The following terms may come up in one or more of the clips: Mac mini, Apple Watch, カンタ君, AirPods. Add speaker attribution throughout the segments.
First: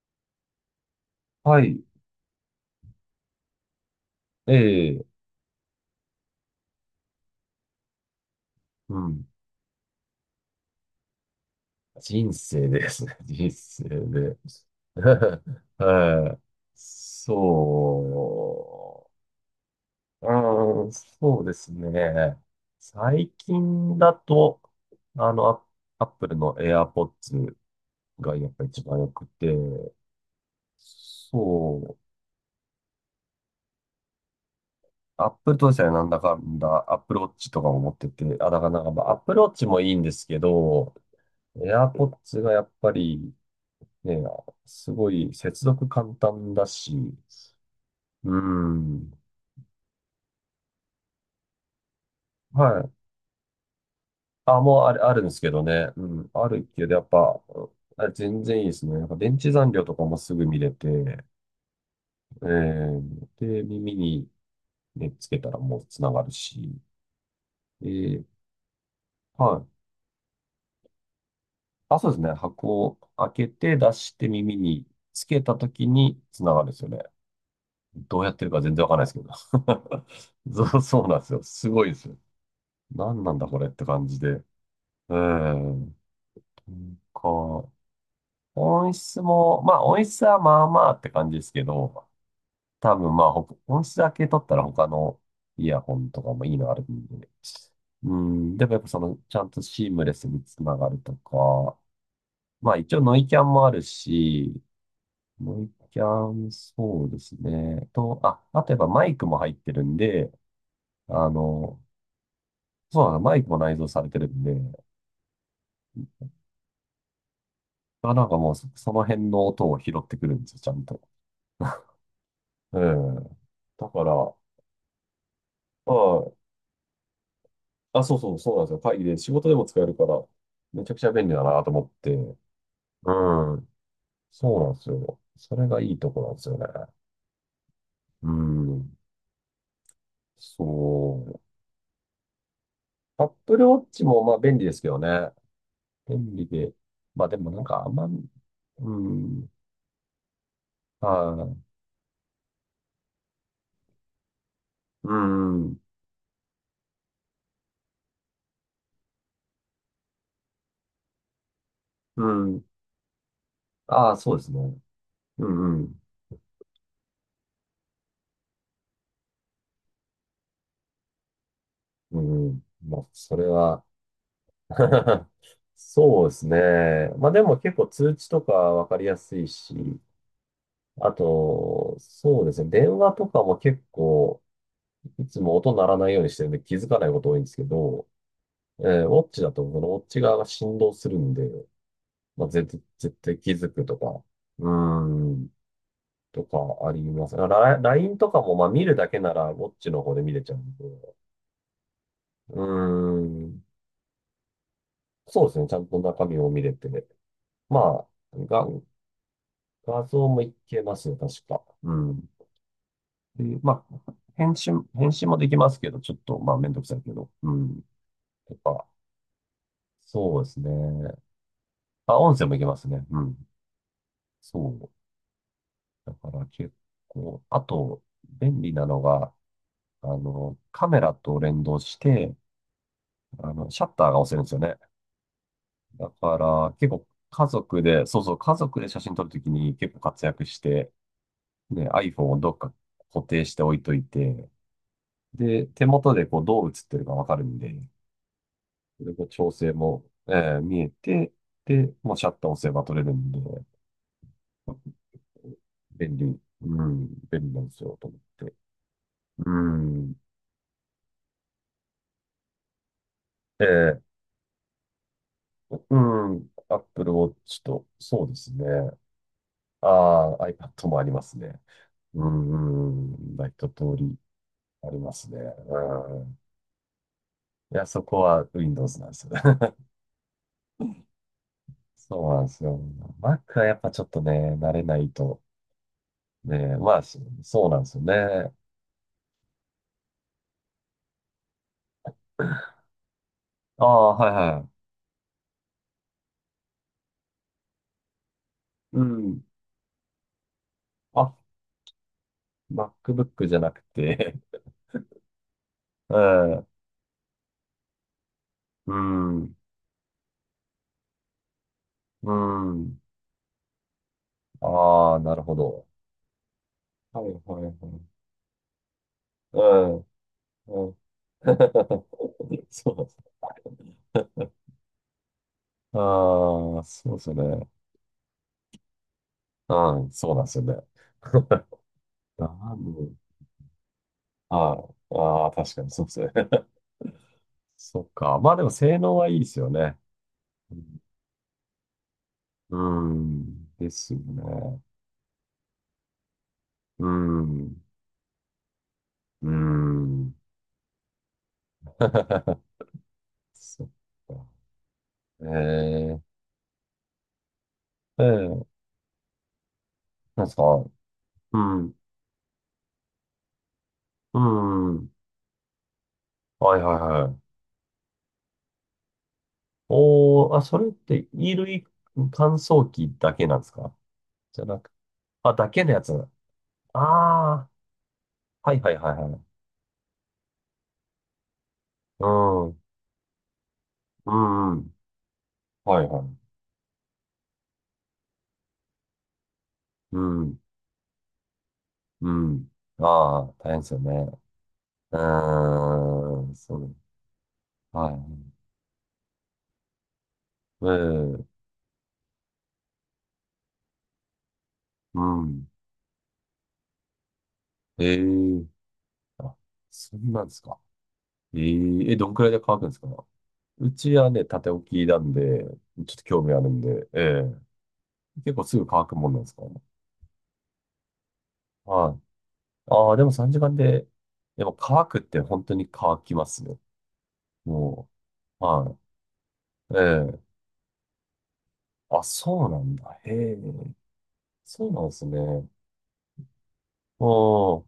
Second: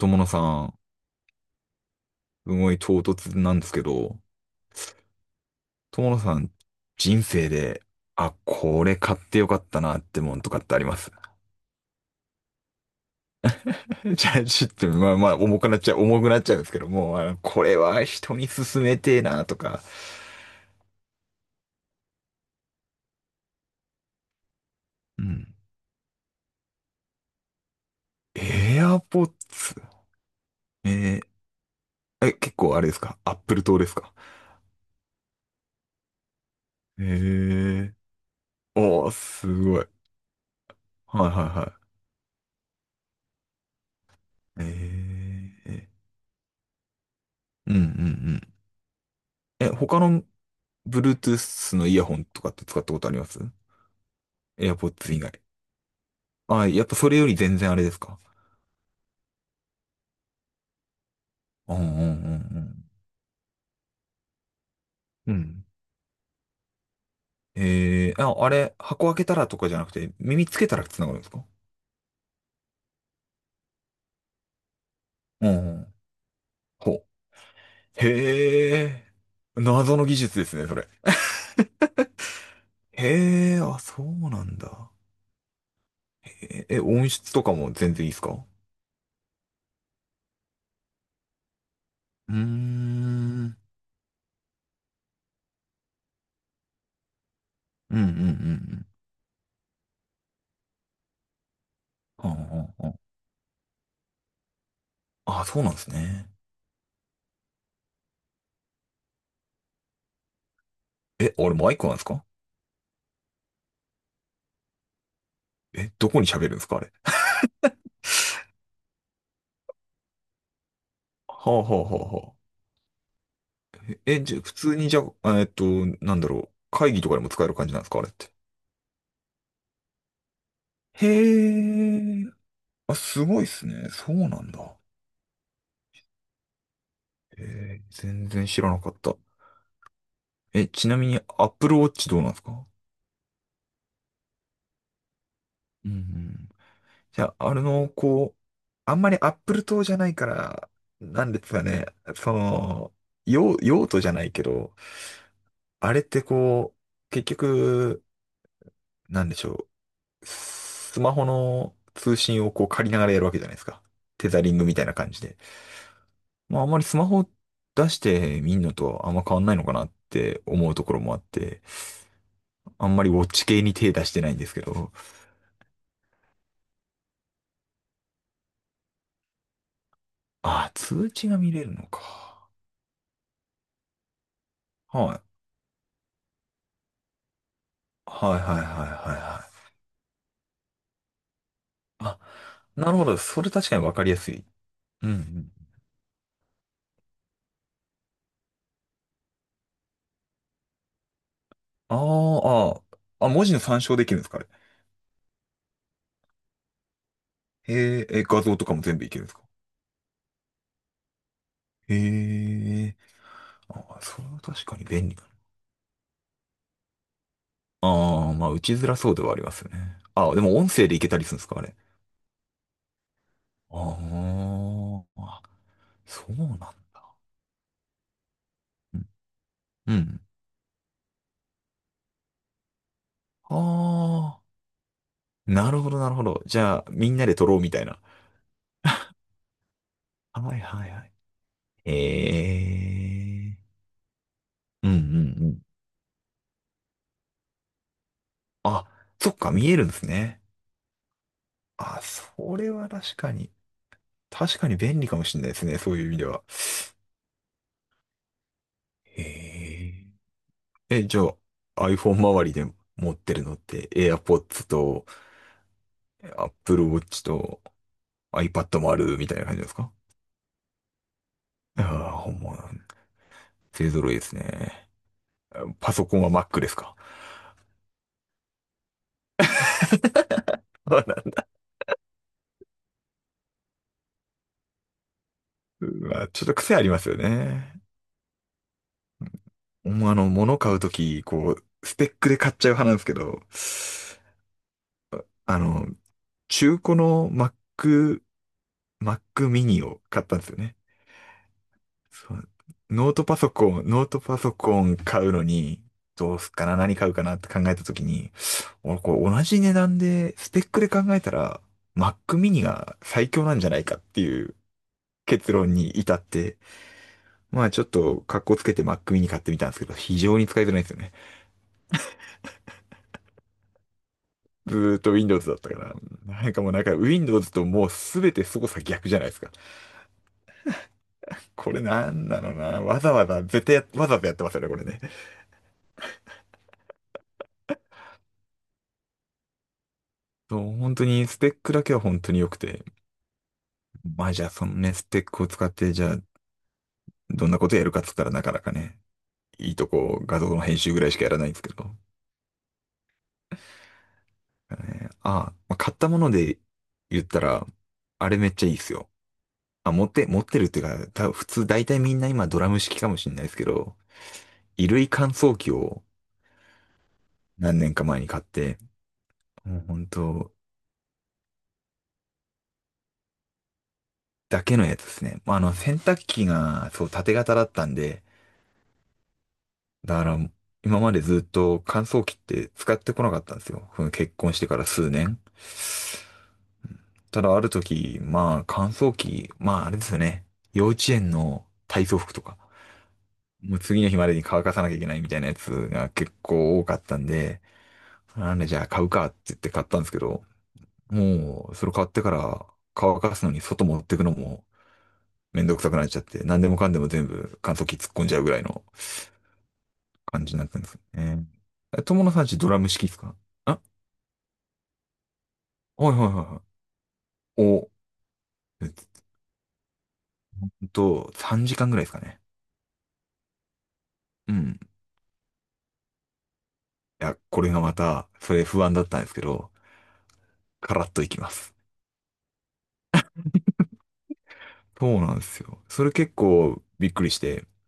Speaker 1: 友野さん、
Speaker 2: はい。
Speaker 1: すごい唐突なんですけど、
Speaker 2: ええ、
Speaker 1: 友野さん、人生で、あ、これ
Speaker 2: う
Speaker 1: 買っ
Speaker 2: ん。
Speaker 1: てよかったなってもんとかってあります？
Speaker 2: 人生ですね。人生
Speaker 1: じゃ
Speaker 2: で。
Speaker 1: あ、ちょっと、まあま あ、重くなっちゃう、重く
Speaker 2: はい。
Speaker 1: なっちゃうんですけども、あのこれは人に勧め
Speaker 2: そ
Speaker 1: てえなとか。
Speaker 2: う。うん、そうですね。最近だと、
Speaker 1: う
Speaker 2: あの、
Speaker 1: ん。
Speaker 2: アアップルの AirPods がやっぱ
Speaker 1: エ
Speaker 2: 一
Speaker 1: ア
Speaker 2: 番良
Speaker 1: ポ
Speaker 2: く
Speaker 1: ッ
Speaker 2: て、
Speaker 1: ツ。え
Speaker 2: そう。
Speaker 1: 結構あれですか、アップル党ですか？
Speaker 2: アップルとですね、なんだかんだ、アッ
Speaker 1: え
Speaker 2: プルウォッチとかも持
Speaker 1: ー、
Speaker 2: ってて、あ、だからなんか、ま
Speaker 1: お
Speaker 2: あ、
Speaker 1: ー、
Speaker 2: アップルウォッ
Speaker 1: す
Speaker 2: チも
Speaker 1: ごい。
Speaker 2: いいんですけど、
Speaker 1: はいはいはい。
Speaker 2: AirPods がやっぱりね、
Speaker 1: え
Speaker 2: すごい接続簡単だし、
Speaker 1: ー、うんうんう
Speaker 2: う
Speaker 1: ん。
Speaker 2: ん。
Speaker 1: え、他の Bluetooth のイヤホンとかって使
Speaker 2: は
Speaker 1: っ
Speaker 2: い。
Speaker 1: たことあります？
Speaker 2: あ、もうある、
Speaker 1: AirPods
Speaker 2: あ
Speaker 1: 以
Speaker 2: るんで
Speaker 1: 外。
Speaker 2: すけどね。うん。ある
Speaker 1: あ、や
Speaker 2: け
Speaker 1: っ
Speaker 2: ど、
Speaker 1: ぱ
Speaker 2: やっ
Speaker 1: それより
Speaker 2: ぱ、
Speaker 1: 全然あれです
Speaker 2: あ、
Speaker 1: か？
Speaker 2: 全然いいですね。なんか電池残量とかもすぐ見れて、
Speaker 1: うんうんうん
Speaker 2: で、耳に、ね、つ
Speaker 1: うん。
Speaker 2: け
Speaker 1: う
Speaker 2: たら
Speaker 1: ん。
Speaker 2: もうつながるし、え
Speaker 1: えー、
Speaker 2: ー、
Speaker 1: あ、あれ、箱開けたらと
Speaker 2: は
Speaker 1: か
Speaker 2: い。
Speaker 1: じゃなくて、耳つけたら繋がるんですか？
Speaker 2: あ、そうですね。箱を開けて出して耳につけ
Speaker 1: う
Speaker 2: たと
Speaker 1: んう
Speaker 2: き
Speaker 1: ん。
Speaker 2: につながるんですよ
Speaker 1: ほ
Speaker 2: ね。
Speaker 1: う。
Speaker 2: どうやってるか全
Speaker 1: へ
Speaker 2: 然わかんな
Speaker 1: え、
Speaker 2: いですけど。
Speaker 1: 謎の技術で すね、そ
Speaker 2: そう、
Speaker 1: れ。
Speaker 2: そうなんですよ。すごいですよ。何なんだ
Speaker 1: へ
Speaker 2: こ
Speaker 1: え、
Speaker 2: れっ
Speaker 1: あ、
Speaker 2: て
Speaker 1: そ
Speaker 2: 感じ
Speaker 1: うな
Speaker 2: で。
Speaker 1: んだ。
Speaker 2: うん。
Speaker 1: へえ、え、音質とかも
Speaker 2: こ
Speaker 1: 全然いいですか？
Speaker 2: 音質も、まあ音質はまあまあって感じですけど、
Speaker 1: うー
Speaker 2: 多分まあ
Speaker 1: ん。
Speaker 2: 音質だけ取ったら他のイヤホンとかもいいのあるんで。
Speaker 1: うんうんう
Speaker 2: うん、でもやっ
Speaker 1: ん
Speaker 2: ぱその、ちゃんとシームレスにつながるとか、
Speaker 1: うん。はあ
Speaker 2: ま
Speaker 1: は
Speaker 2: あ
Speaker 1: あ
Speaker 2: 一
Speaker 1: は、
Speaker 2: 応ノイキャンもあるし、
Speaker 1: ああ、そう
Speaker 2: ノイ
Speaker 1: なんです
Speaker 2: キャ
Speaker 1: ね。
Speaker 2: ン、そうですね。あとやっぱマイクも入ってるんで、あ
Speaker 1: え、あれマイ
Speaker 2: の、
Speaker 1: クなんですか？
Speaker 2: そうなの、マイクも内蔵されてるんで、
Speaker 1: え、どこに喋るんですかあれ。
Speaker 2: まあなんかもうそ、その辺の音を拾ってくるんですよ、ちゃんと。
Speaker 1: ほうほうほうほ
Speaker 2: うん。だ
Speaker 1: う。
Speaker 2: から、
Speaker 1: え、
Speaker 2: は
Speaker 1: じゃ、普通にじゃあ、なんだ
Speaker 2: い。
Speaker 1: ろう。会議とかでも使える感じなんですか、あ
Speaker 2: あ、
Speaker 1: れって。
Speaker 2: そうなんですよ。会議で仕事でも使えるから、めちゃくちゃ便利だ
Speaker 1: へ
Speaker 2: なと思って。
Speaker 1: え。あ、
Speaker 2: う
Speaker 1: すごいっす
Speaker 2: ん。
Speaker 1: ね。そうなん
Speaker 2: そうなん
Speaker 1: だ。
Speaker 2: ですよ。それがいいとこなんですよね。
Speaker 1: へえ、全
Speaker 2: う
Speaker 1: 然知らなかっ
Speaker 2: ん。
Speaker 1: た。え、ちなみに
Speaker 2: そ
Speaker 1: Apple Watch どうなんですか？
Speaker 2: う。Apple Watch もまあ便利ですけどね。
Speaker 1: うんう
Speaker 2: 便利
Speaker 1: ん。
Speaker 2: で。
Speaker 1: じ
Speaker 2: まあ
Speaker 1: ゃ
Speaker 2: で
Speaker 1: あ、
Speaker 2: も
Speaker 1: あ
Speaker 2: な
Speaker 1: れ
Speaker 2: んか
Speaker 1: の、
Speaker 2: あんま、
Speaker 1: こう、
Speaker 2: う
Speaker 1: あんまり
Speaker 2: ん。
Speaker 1: Apple 党じゃないから、
Speaker 2: は
Speaker 1: なんです
Speaker 2: い。
Speaker 1: かね。その、用、用途じゃないけど、
Speaker 2: うん。
Speaker 1: あれってこう、結局、なんでしょう。スマホの通
Speaker 2: う
Speaker 1: 信を
Speaker 2: ん。
Speaker 1: こう借りながらやるわけじゃないですか。
Speaker 2: ああ、
Speaker 1: テ
Speaker 2: そう
Speaker 1: ザ
Speaker 2: です
Speaker 1: リ
Speaker 2: ね。
Speaker 1: ングみたいな感じで。
Speaker 2: うんうん。
Speaker 1: まああんまりスマホ出してみんのとあんま変わんないのかなって思うところもあって、
Speaker 2: うんうん。
Speaker 1: あん
Speaker 2: ま
Speaker 1: ま
Speaker 2: あ、
Speaker 1: りウォッ
Speaker 2: それ
Speaker 1: チ系に
Speaker 2: は、
Speaker 1: 手出してないんですけど、
Speaker 2: そうですね。まあでも結構通知とかわかりやすいし、
Speaker 1: ああ、通
Speaker 2: あ
Speaker 1: 知が見れるの
Speaker 2: と、そう
Speaker 1: か。
Speaker 2: ですね。電話とかも結構、
Speaker 1: はい。
Speaker 2: いつも音鳴らないようにしてるんで気づかないこと多いんですけど、
Speaker 1: はいはいはいはい
Speaker 2: ウォッチ
Speaker 1: は
Speaker 2: だと、
Speaker 1: い。
Speaker 2: このウォッチ側が振動するんで、
Speaker 1: あ、
Speaker 2: まあ、絶対
Speaker 1: なるほ
Speaker 2: 絶
Speaker 1: ど。
Speaker 2: 対
Speaker 1: それ
Speaker 2: 気
Speaker 1: 確
Speaker 2: づ
Speaker 1: かに
Speaker 2: く
Speaker 1: わ
Speaker 2: と
Speaker 1: かりや
Speaker 2: か、
Speaker 1: すい。
Speaker 2: うー
Speaker 1: うんう
Speaker 2: ん、
Speaker 1: ん。
Speaker 2: とかあります。LINE とかも、まあ見るだけならウォッチの方で見れちゃうんで、
Speaker 1: あー
Speaker 2: うー
Speaker 1: あー、あ、文字の
Speaker 2: ん、
Speaker 1: 参照できるんですかあれ？
Speaker 2: そうですね。ちゃんと中身を見れて、
Speaker 1: へー
Speaker 2: ま
Speaker 1: え、
Speaker 2: あ、
Speaker 1: 画像と
Speaker 2: が、
Speaker 1: かも全部いけるんですか？
Speaker 2: 画像もいけますよ、確か。うん。
Speaker 1: へえ、
Speaker 2: で、ま
Speaker 1: あ、
Speaker 2: あ、
Speaker 1: それは確かに便
Speaker 2: 返
Speaker 1: 利だ。
Speaker 2: 信もできますけど、ちょっと、まあ、めんどくさいけど。うん。
Speaker 1: ああ、まあ、
Speaker 2: やっ
Speaker 1: 打ち
Speaker 2: ぱ、
Speaker 1: づらそうではありますよね。ああ、
Speaker 2: そ
Speaker 1: で
Speaker 2: うで
Speaker 1: も
Speaker 2: すね。
Speaker 1: 音声でいけたりするんですか、あれ。
Speaker 2: あ、音声もいけますね。うん。
Speaker 1: あ
Speaker 2: そう。
Speaker 1: あ、
Speaker 2: だ
Speaker 1: そ
Speaker 2: か
Speaker 1: う
Speaker 2: ら
Speaker 1: なん
Speaker 2: 結
Speaker 1: だ。
Speaker 2: 構、あと、便利なのが、
Speaker 1: う
Speaker 2: あ
Speaker 1: ん。
Speaker 2: の、カメラと連動して、あの、シャッターが押せ
Speaker 1: あ
Speaker 2: る
Speaker 1: あ、
Speaker 2: んですよね。
Speaker 1: なるほど、な
Speaker 2: だ
Speaker 1: るほ
Speaker 2: か
Speaker 1: ど。じ
Speaker 2: ら、
Speaker 1: ゃ
Speaker 2: 結
Speaker 1: あ、
Speaker 2: 構、
Speaker 1: みんなで撮
Speaker 2: 家
Speaker 1: ろうみた
Speaker 2: 族
Speaker 1: いな。
Speaker 2: で、そうそう、家族で写真撮るときに結構活躍
Speaker 1: は
Speaker 2: し
Speaker 1: いは
Speaker 2: て、
Speaker 1: いはい。
Speaker 2: ね、iPhone をどっか固定し
Speaker 1: ええ
Speaker 2: て置いといて、
Speaker 1: ー。うんうんうん。
Speaker 2: で、手元でこうどう映ってるかわかるんで、
Speaker 1: あ、
Speaker 2: それ
Speaker 1: そっ
Speaker 2: 調
Speaker 1: か、見
Speaker 2: 整
Speaker 1: えるんで
Speaker 2: も、
Speaker 1: すね。
Speaker 2: 見えて、で、
Speaker 1: あ、
Speaker 2: もうシャッター
Speaker 1: そ
Speaker 2: 押せ
Speaker 1: れ
Speaker 2: ば
Speaker 1: は
Speaker 2: 撮れる
Speaker 1: 確
Speaker 2: ん
Speaker 1: か
Speaker 2: で、
Speaker 1: に。確かに便利かもしれないですね、そういう意味では。
Speaker 2: 便利なんですよ、と思って。
Speaker 1: え
Speaker 2: うん、
Speaker 1: え。え、じゃあ、iPhone 周りで持ってるのっ
Speaker 2: え
Speaker 1: て
Speaker 2: ー
Speaker 1: AirPods と
Speaker 2: う
Speaker 1: Apple
Speaker 2: Apple
Speaker 1: Watch と
Speaker 2: Watch と、そうですね。
Speaker 1: iPad もあるみたいな感じですか？
Speaker 2: ああ、iPad もありますね。
Speaker 1: ああ、
Speaker 2: う
Speaker 1: ほんま、
Speaker 2: ん、うん、まあ一通
Speaker 1: 勢揃い
Speaker 2: り
Speaker 1: ですね。
Speaker 2: ありますね。
Speaker 1: パソコン
Speaker 2: う
Speaker 1: は
Speaker 2: ん。
Speaker 1: Mac ですか？
Speaker 2: いや、そこは Windows なんですよ。そうなんですよ。Mac はやっぱちょっとね、慣れないと。
Speaker 1: うわ、ちょっと癖
Speaker 2: ね、
Speaker 1: あり
Speaker 2: ま
Speaker 1: ま
Speaker 2: あ、
Speaker 1: すよ
Speaker 2: そそうな
Speaker 1: ね。
Speaker 2: んですよね。
Speaker 1: ほんまあの、物買うとき、こう、スペックで買っちゃう派なんですけど、
Speaker 2: ああ、はいはい。
Speaker 1: あの、中古の Mac、
Speaker 2: う
Speaker 1: Mac
Speaker 2: ん。
Speaker 1: mini を買ったんですよね。
Speaker 2: あ、
Speaker 1: そう、ノートパ
Speaker 2: MacBook
Speaker 1: ソ
Speaker 2: じゃな
Speaker 1: コ
Speaker 2: く
Speaker 1: ン、ノート
Speaker 2: て。
Speaker 1: パソコン買うのに、
Speaker 2: う
Speaker 1: どうすっか
Speaker 2: ん。
Speaker 1: な、何買うかなって考えたときに、
Speaker 2: う
Speaker 1: 俺これ同
Speaker 2: ん。
Speaker 1: じ値段で、スペックで考えたら、Mac
Speaker 2: う
Speaker 1: mini が
Speaker 2: ん。
Speaker 1: 最強なんじゃないかっていう
Speaker 2: ああ、なる
Speaker 1: 結
Speaker 2: ほ
Speaker 1: 論
Speaker 2: ど。
Speaker 1: に至って、
Speaker 2: はいはい
Speaker 1: ま
Speaker 2: は
Speaker 1: あちょっ
Speaker 2: い。
Speaker 1: と格好つけて Mac mini 買ってみ
Speaker 2: う
Speaker 1: たんですけど、
Speaker 2: ん。
Speaker 1: 非常に使いづらいん
Speaker 2: う
Speaker 1: ですよ
Speaker 2: ん。
Speaker 1: ね。
Speaker 2: そうなんですね。
Speaker 1: ずーっと Windows だったから、なんかもう
Speaker 2: あ
Speaker 1: な
Speaker 2: あ、
Speaker 1: んか
Speaker 2: そうですよ
Speaker 1: Windows と
Speaker 2: ね。
Speaker 1: もうすべて操作逆じゃないですか。
Speaker 2: うん、そうなんですよね。
Speaker 1: これなんだろう
Speaker 2: な
Speaker 1: な、
Speaker 2: ん
Speaker 1: わ
Speaker 2: で、
Speaker 1: ざわざ、絶対や、わざわざやってますよね、
Speaker 2: あ
Speaker 1: こ
Speaker 2: あ、
Speaker 1: れね。
Speaker 2: ああ、確かにそうですね。そっか。まあでも性能はいいですよね。
Speaker 1: そう、本当にスペックだけは本当に良く
Speaker 2: う
Speaker 1: て。
Speaker 2: ん、うんですよ
Speaker 1: まあじゃあその
Speaker 2: ね。
Speaker 1: ね、スペックを使ってじゃあ
Speaker 2: う
Speaker 1: どんなこと
Speaker 2: ん、
Speaker 1: やるかっつったらなかなかね、
Speaker 2: う
Speaker 1: いいとこ
Speaker 2: ん。
Speaker 1: 画像の編集ぐらいしかやらないんですけど。
Speaker 2: そっか。
Speaker 1: ねあ、まあ、買った
Speaker 2: え
Speaker 1: も
Speaker 2: え、
Speaker 1: ので言ったら、あれめっちゃ
Speaker 2: え
Speaker 1: いいっ
Speaker 2: え、
Speaker 1: すよ。あ、持って、持
Speaker 2: な
Speaker 1: っ
Speaker 2: んです
Speaker 1: て
Speaker 2: か。
Speaker 1: るっていうか、多分普
Speaker 2: う
Speaker 1: 通大
Speaker 2: ん。
Speaker 1: 体みんな今ドラム式かもしれないですけど、
Speaker 2: う
Speaker 1: 衣類
Speaker 2: ん。
Speaker 1: 乾燥機を
Speaker 2: はいはいはい。
Speaker 1: 何年か前に買って、もう本当
Speaker 2: おー、あ、それって衣類乾燥機だけなんですか？じ
Speaker 1: だ
Speaker 2: ゃ
Speaker 1: け
Speaker 2: な
Speaker 1: の
Speaker 2: く、
Speaker 1: やつですね。
Speaker 2: あ、
Speaker 1: まああ
Speaker 2: だ
Speaker 1: の
Speaker 2: けの
Speaker 1: 洗
Speaker 2: やつ。
Speaker 1: 濯機が
Speaker 2: あ
Speaker 1: そう縦型だ
Speaker 2: あ、
Speaker 1: ったんで、
Speaker 2: はいはいはいはい。
Speaker 1: だから今までずっと乾
Speaker 2: う
Speaker 1: 燥機って
Speaker 2: ん。
Speaker 1: 使ってこなかったんですよ。その
Speaker 2: う
Speaker 1: 結婚して
Speaker 2: んう
Speaker 1: から
Speaker 2: ん。
Speaker 1: 数年。
Speaker 2: はいはい。
Speaker 1: ただある時、まあ乾燥機、まああれですよ
Speaker 2: う
Speaker 1: ね。
Speaker 2: ん。
Speaker 1: 幼稚園の体操
Speaker 2: う
Speaker 1: 服とか、
Speaker 2: ん。ああ、大
Speaker 1: もう
Speaker 2: 変ですよ
Speaker 1: 次の
Speaker 2: ね。
Speaker 1: 日までに乾かさなきゃいけな
Speaker 2: う
Speaker 1: いみたいなやつが結
Speaker 2: ーん、そ
Speaker 1: 構多か
Speaker 2: う。
Speaker 1: ったんで、
Speaker 2: はい。
Speaker 1: なんでじゃあ買うかって言って買ったんですけど、
Speaker 2: ええ、
Speaker 1: もうそれ買ってから乾かすのに外持ってくのも
Speaker 2: う
Speaker 1: めん
Speaker 2: ん。
Speaker 1: どくさくなっちゃって、何でもかんでも全部乾燥機突っ
Speaker 2: え
Speaker 1: 込んじゃうぐらい
Speaker 2: え、
Speaker 1: の
Speaker 2: あ、そんな
Speaker 1: 感
Speaker 2: んで
Speaker 1: じに
Speaker 2: す
Speaker 1: なっ
Speaker 2: か？
Speaker 1: たんですよね。
Speaker 2: え
Speaker 1: え、
Speaker 2: え、え
Speaker 1: 友
Speaker 2: ど
Speaker 1: 野
Speaker 2: ん
Speaker 1: さ
Speaker 2: く
Speaker 1: ん
Speaker 2: らい
Speaker 1: ち
Speaker 2: で
Speaker 1: ドラ
Speaker 2: 乾く
Speaker 1: ム
Speaker 2: んです
Speaker 1: 式
Speaker 2: か？
Speaker 1: ですか？あ、
Speaker 2: うちはね、縦置きなんで、
Speaker 1: はい
Speaker 2: ちょっ
Speaker 1: は
Speaker 2: と
Speaker 1: いは
Speaker 2: 興
Speaker 1: い
Speaker 2: 味あ
Speaker 1: は
Speaker 2: るんで、え
Speaker 1: い。
Speaker 2: え。
Speaker 1: お、
Speaker 2: 結構すぐ
Speaker 1: え
Speaker 2: 乾くもんなんですか？
Speaker 1: 3時間ぐらいです
Speaker 2: は
Speaker 1: か
Speaker 2: い。
Speaker 1: ね。
Speaker 2: ああ、でも3時間で、
Speaker 1: う
Speaker 2: でも
Speaker 1: ん。
Speaker 2: 乾くって本当に乾きますよ。
Speaker 1: いや、これがま
Speaker 2: も
Speaker 1: た、それ
Speaker 2: う、
Speaker 1: 不安
Speaker 2: は
Speaker 1: だったんですけど、
Speaker 2: い。ええ。
Speaker 1: カラッといきます。
Speaker 2: あ、そうなんだ。へえ。そうなん
Speaker 1: そ
Speaker 2: で
Speaker 1: う
Speaker 2: す
Speaker 1: なんです
Speaker 2: ね。
Speaker 1: よ。それ結構びっくりして、
Speaker 2: おー、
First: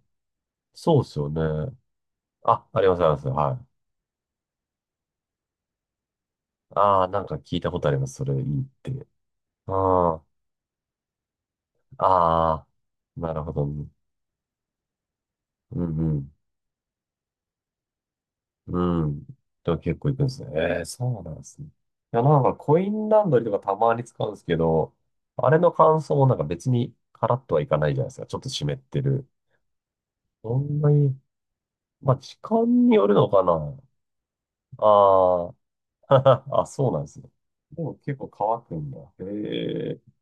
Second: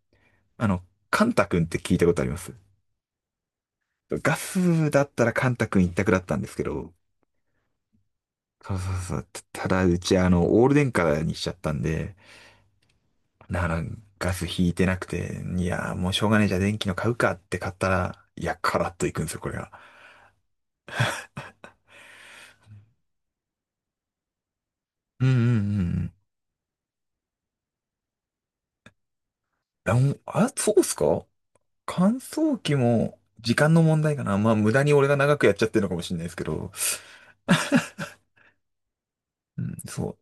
Speaker 1: あの、
Speaker 2: そうです
Speaker 1: カ
Speaker 2: よ
Speaker 1: ンタ君っ
Speaker 2: ね。
Speaker 1: て聞いたことあります？
Speaker 2: あ、あります、あります。はい。
Speaker 1: ガスだったらカンタ君一択だったんですけど、
Speaker 2: ああ、なんか聞いたことあります。それいいっ
Speaker 1: そうそ
Speaker 2: て。
Speaker 1: うそう。ただ、うち
Speaker 2: あ
Speaker 1: あの、オール電化にしちゃったん
Speaker 2: あ、
Speaker 1: で、
Speaker 2: ああ、なるほど
Speaker 1: なら、
Speaker 2: ね。
Speaker 1: ガス引いてなくて、い
Speaker 2: う
Speaker 1: や、
Speaker 2: ん
Speaker 1: も
Speaker 2: う
Speaker 1: うしょう
Speaker 2: ん
Speaker 1: がないじゃあ電気の買うかって買ったら、いや、カ
Speaker 2: う
Speaker 1: ラッといくん
Speaker 2: ん。
Speaker 1: ですよ、これ
Speaker 2: で
Speaker 1: が。
Speaker 2: は結構行くんですね。えー、そうなんですね。いや、なんかコインランドリーとかたまに使うんですけど、
Speaker 1: うんう
Speaker 2: あれの乾
Speaker 1: ん
Speaker 2: 燥もなんか別にカラッとはいかないじゃないですか。ちょっと湿ってる。
Speaker 1: うんうん。あ、あ、
Speaker 2: そ
Speaker 1: そ
Speaker 2: ん
Speaker 1: うっ
Speaker 2: な
Speaker 1: す
Speaker 2: に、
Speaker 1: か？
Speaker 2: まあ
Speaker 1: 乾
Speaker 2: 時
Speaker 1: 燥機
Speaker 2: 間による
Speaker 1: も
Speaker 2: のか
Speaker 1: 時間
Speaker 2: な。
Speaker 1: の問題かな。まあ、無駄に俺が長く
Speaker 2: あ
Speaker 1: や
Speaker 2: ー。
Speaker 1: っちゃってるのかも しれないですけ
Speaker 2: あ、
Speaker 1: ど。
Speaker 2: そうなんですね。でも結構乾くんだ。
Speaker 1: うん、
Speaker 2: へ
Speaker 1: そ
Speaker 2: え。
Speaker 1: う。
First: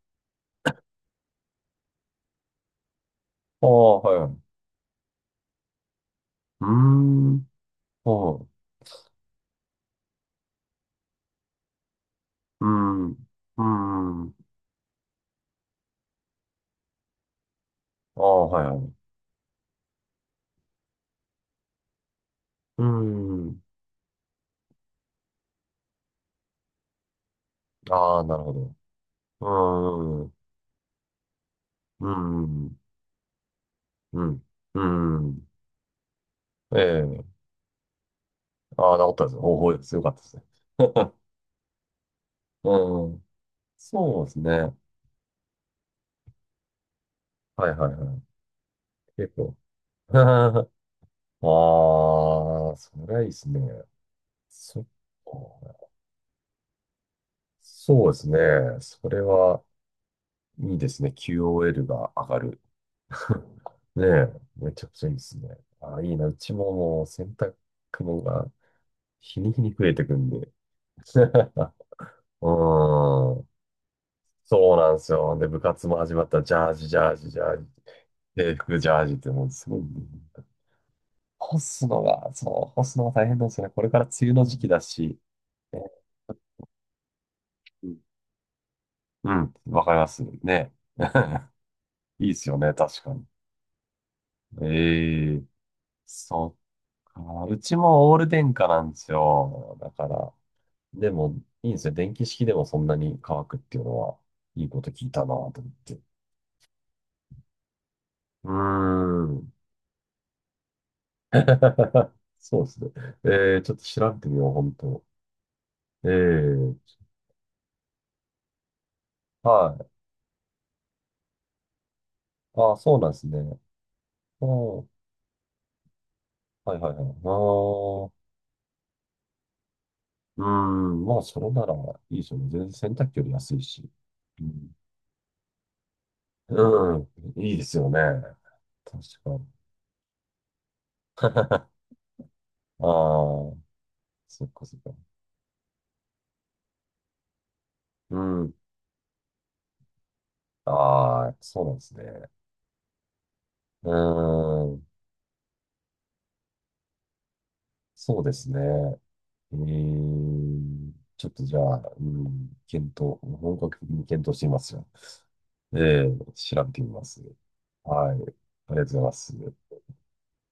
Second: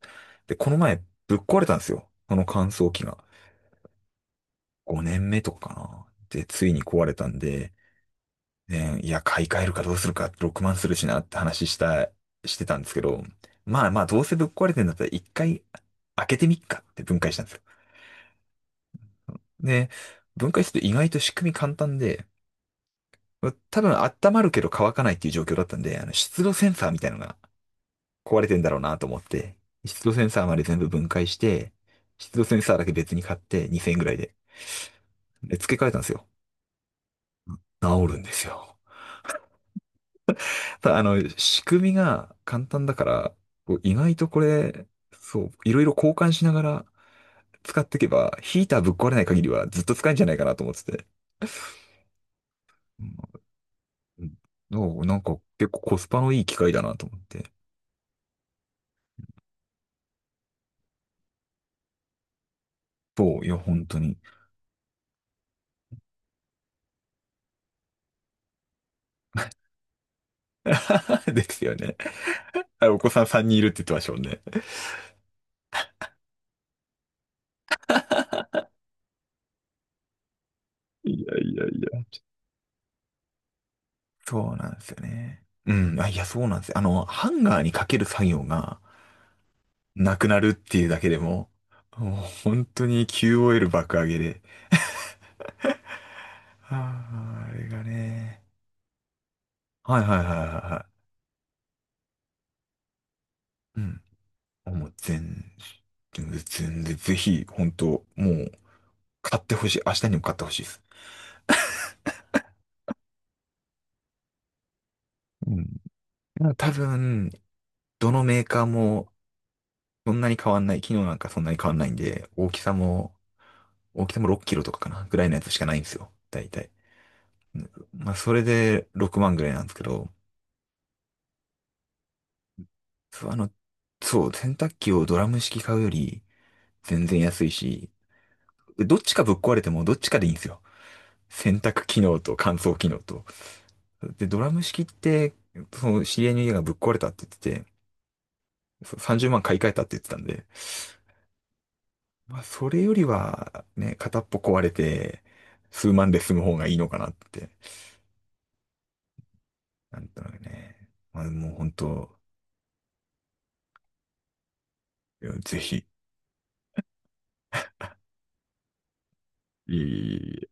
Speaker 1: で、この前、ぶっ壊れたんですよ。この乾燥機が。
Speaker 2: ああ、はいはい。
Speaker 1: 5年目とかかな。で、
Speaker 2: う
Speaker 1: つ
Speaker 2: ー
Speaker 1: いに壊れたん
Speaker 2: ん。
Speaker 1: で、
Speaker 2: ほ
Speaker 1: ね、いや、買い替えるかどうするか、6万するしなって話した、し
Speaker 2: う。
Speaker 1: て
Speaker 2: うー
Speaker 1: たんですけ
Speaker 2: ん。う
Speaker 1: ど、
Speaker 2: ー
Speaker 1: まあまあ、どう
Speaker 2: ん。
Speaker 1: せぶっ壊れてんだったら一回開けてみっかって分解したんですよ。
Speaker 2: ああ、はいはい。
Speaker 1: で、分解すると意外と仕組み簡単で、
Speaker 2: うーん。
Speaker 1: 多分温まるけど乾かないっていう状況だったんで、あの、湿度センサーみたいなのが
Speaker 2: ああ、な
Speaker 1: 壊
Speaker 2: る
Speaker 1: れ
Speaker 2: ほ
Speaker 1: てんだ
Speaker 2: ど。
Speaker 1: ろうなと思っ
Speaker 2: う
Speaker 1: て、湿度
Speaker 2: ー
Speaker 1: セ
Speaker 2: ん。
Speaker 1: ン
Speaker 2: う
Speaker 1: サーまで全部分解して、
Speaker 2: ー
Speaker 1: 湿度センサ
Speaker 2: ん。
Speaker 1: ーだけ別に買って2000円ぐらい
Speaker 2: う
Speaker 1: で。
Speaker 2: ん。うん。
Speaker 1: で、付け替えたんですよ。
Speaker 2: ええ、
Speaker 1: 治るんですよ。
Speaker 2: ああ、治ったですね。方法です。よかったですね。
Speaker 1: ただ、あ の、仕組みが簡単だか
Speaker 2: うん。
Speaker 1: ら、こう意外
Speaker 2: そう
Speaker 1: と
Speaker 2: です
Speaker 1: こ
Speaker 2: ね。は
Speaker 1: れ、そう、いろいろ交換しながら
Speaker 2: いはい
Speaker 1: 使っ
Speaker 2: は
Speaker 1: ていけ
Speaker 2: い。
Speaker 1: ば、ヒーターぶっ壊れない
Speaker 2: 結
Speaker 1: 限り
Speaker 2: 構。
Speaker 1: はずっと使えるんじゃないかなと 思ってて。
Speaker 2: ああ、そ
Speaker 1: う
Speaker 2: れはいいで
Speaker 1: ん
Speaker 2: すね。
Speaker 1: う
Speaker 2: そっ
Speaker 1: ん、なんか結構
Speaker 2: か。
Speaker 1: コスパのいい機械だなと思って。
Speaker 2: そうですね。それはいいですね。QOL が上がる。
Speaker 1: そう、いや、本当
Speaker 2: ね
Speaker 1: に。
Speaker 2: え、めちゃくちゃいいですね。ああ、いいな。うちももう洗濯物が日に日に増えてくんで。
Speaker 1: ですよね。
Speaker 2: う
Speaker 1: あ、お子さん
Speaker 2: ん。
Speaker 1: 3人いるって言ってましたもんね。
Speaker 2: そうなんですよ。で、部活も始まったら、ジャージ、ジャージ、ジャージ、制服、ジャージって、もうすごい、
Speaker 1: いやいやいや。
Speaker 2: 干すのが大変なんですよね。これから梅雨の
Speaker 1: そう
Speaker 2: 時期
Speaker 1: なん
Speaker 2: だ
Speaker 1: ですよ
Speaker 2: し、
Speaker 1: ね。う
Speaker 2: ね、
Speaker 1: ん。あ、いや、そうなんですよ。あの、ハンガーに
Speaker 2: う
Speaker 1: か
Speaker 2: ん、
Speaker 1: ける作業が
Speaker 2: うん、わかりま
Speaker 1: な
Speaker 2: す
Speaker 1: くなるっ
Speaker 2: ね。
Speaker 1: ていうだけで も、もう
Speaker 2: いいですよ
Speaker 1: 本
Speaker 2: ね、
Speaker 1: 当
Speaker 2: 確
Speaker 1: に
Speaker 2: かに。
Speaker 1: QOL 爆上げで。
Speaker 2: ええ、そっか。
Speaker 1: ああ、あ
Speaker 2: う
Speaker 1: れ
Speaker 2: ち
Speaker 1: が
Speaker 2: もオール
Speaker 1: ね。
Speaker 2: 電化なんですよ。だ
Speaker 1: はい
Speaker 2: か
Speaker 1: はいはい
Speaker 2: ら、
Speaker 1: はいは
Speaker 2: でも、いいんですよ。電気式でもそんなに乾くって
Speaker 1: い。う
Speaker 2: いうの
Speaker 1: ん。
Speaker 2: は、いいこ
Speaker 1: も
Speaker 2: と
Speaker 1: う
Speaker 2: 聞いたなと
Speaker 1: 全
Speaker 2: 思って。
Speaker 1: 全然、全然、ぜひ、本当も
Speaker 2: う
Speaker 1: う、
Speaker 2: ー
Speaker 1: 買っ
Speaker 2: ん。
Speaker 1: てほしい。明日にも買ってほしいです。
Speaker 2: そうですね。えー、ちょっと調べてみよう、本当。
Speaker 1: うん。
Speaker 2: え
Speaker 1: なんか多
Speaker 2: え、
Speaker 1: 分、どのメーカーも
Speaker 2: はい。
Speaker 1: そんなに変わんない。機能なんかそんなに変わんないんで、大き
Speaker 2: あ
Speaker 1: さ
Speaker 2: あ、そうなん
Speaker 1: も、
Speaker 2: ですね。
Speaker 1: 大きさも6
Speaker 2: う
Speaker 1: キロとか
Speaker 2: ん。
Speaker 1: か
Speaker 2: は
Speaker 1: な、ぐらいのやつしかないんですよ。大
Speaker 2: い
Speaker 1: 体。
Speaker 2: はいはい。ああ、
Speaker 1: まあ、それで6万ぐらいなんですけど、
Speaker 2: うん。まあ、それならいいですよね。全然洗濯機よ
Speaker 1: そ
Speaker 2: り
Speaker 1: う、あの、
Speaker 2: 安いし。
Speaker 1: そう、
Speaker 2: う
Speaker 1: 洗
Speaker 2: ん。
Speaker 1: 濯機をドラム式買うより
Speaker 2: う
Speaker 1: 全
Speaker 2: ん。
Speaker 1: 然安い
Speaker 2: いいですよ
Speaker 1: し、
Speaker 2: ね。
Speaker 1: ど
Speaker 2: 確
Speaker 1: っちか
Speaker 2: か
Speaker 1: ぶっ
Speaker 2: に。
Speaker 1: 壊れてもどっちかでいいんですよ。洗濯機能と乾燥
Speaker 2: あ
Speaker 1: 機能と。
Speaker 2: あ、
Speaker 1: で、ド
Speaker 2: そ
Speaker 1: ラ
Speaker 2: っ
Speaker 1: ム
Speaker 2: かそっ
Speaker 1: 式っ
Speaker 2: か。
Speaker 1: て、その知り合いの家がぶっ壊れたって言ってて、
Speaker 2: うん。
Speaker 1: そう30万買い替えたって言ってたんで、
Speaker 2: ああ、そうなんですね。
Speaker 1: まあ、それよりは、
Speaker 2: う
Speaker 1: ね、片っぽ壊れ
Speaker 2: ん。
Speaker 1: て、数万で済む方がいいのかなって。
Speaker 2: そうですね。え
Speaker 1: なんと
Speaker 2: え、
Speaker 1: なくね、まあ、
Speaker 2: ちょっと
Speaker 1: もう
Speaker 2: じゃ
Speaker 1: 本
Speaker 2: あ、う
Speaker 1: 当、
Speaker 2: ん、検討、本格的に検討してみますよ。
Speaker 1: いやぜひ、
Speaker 2: ええ、調べてみます。はい。ありがとうございます。
Speaker 1: いい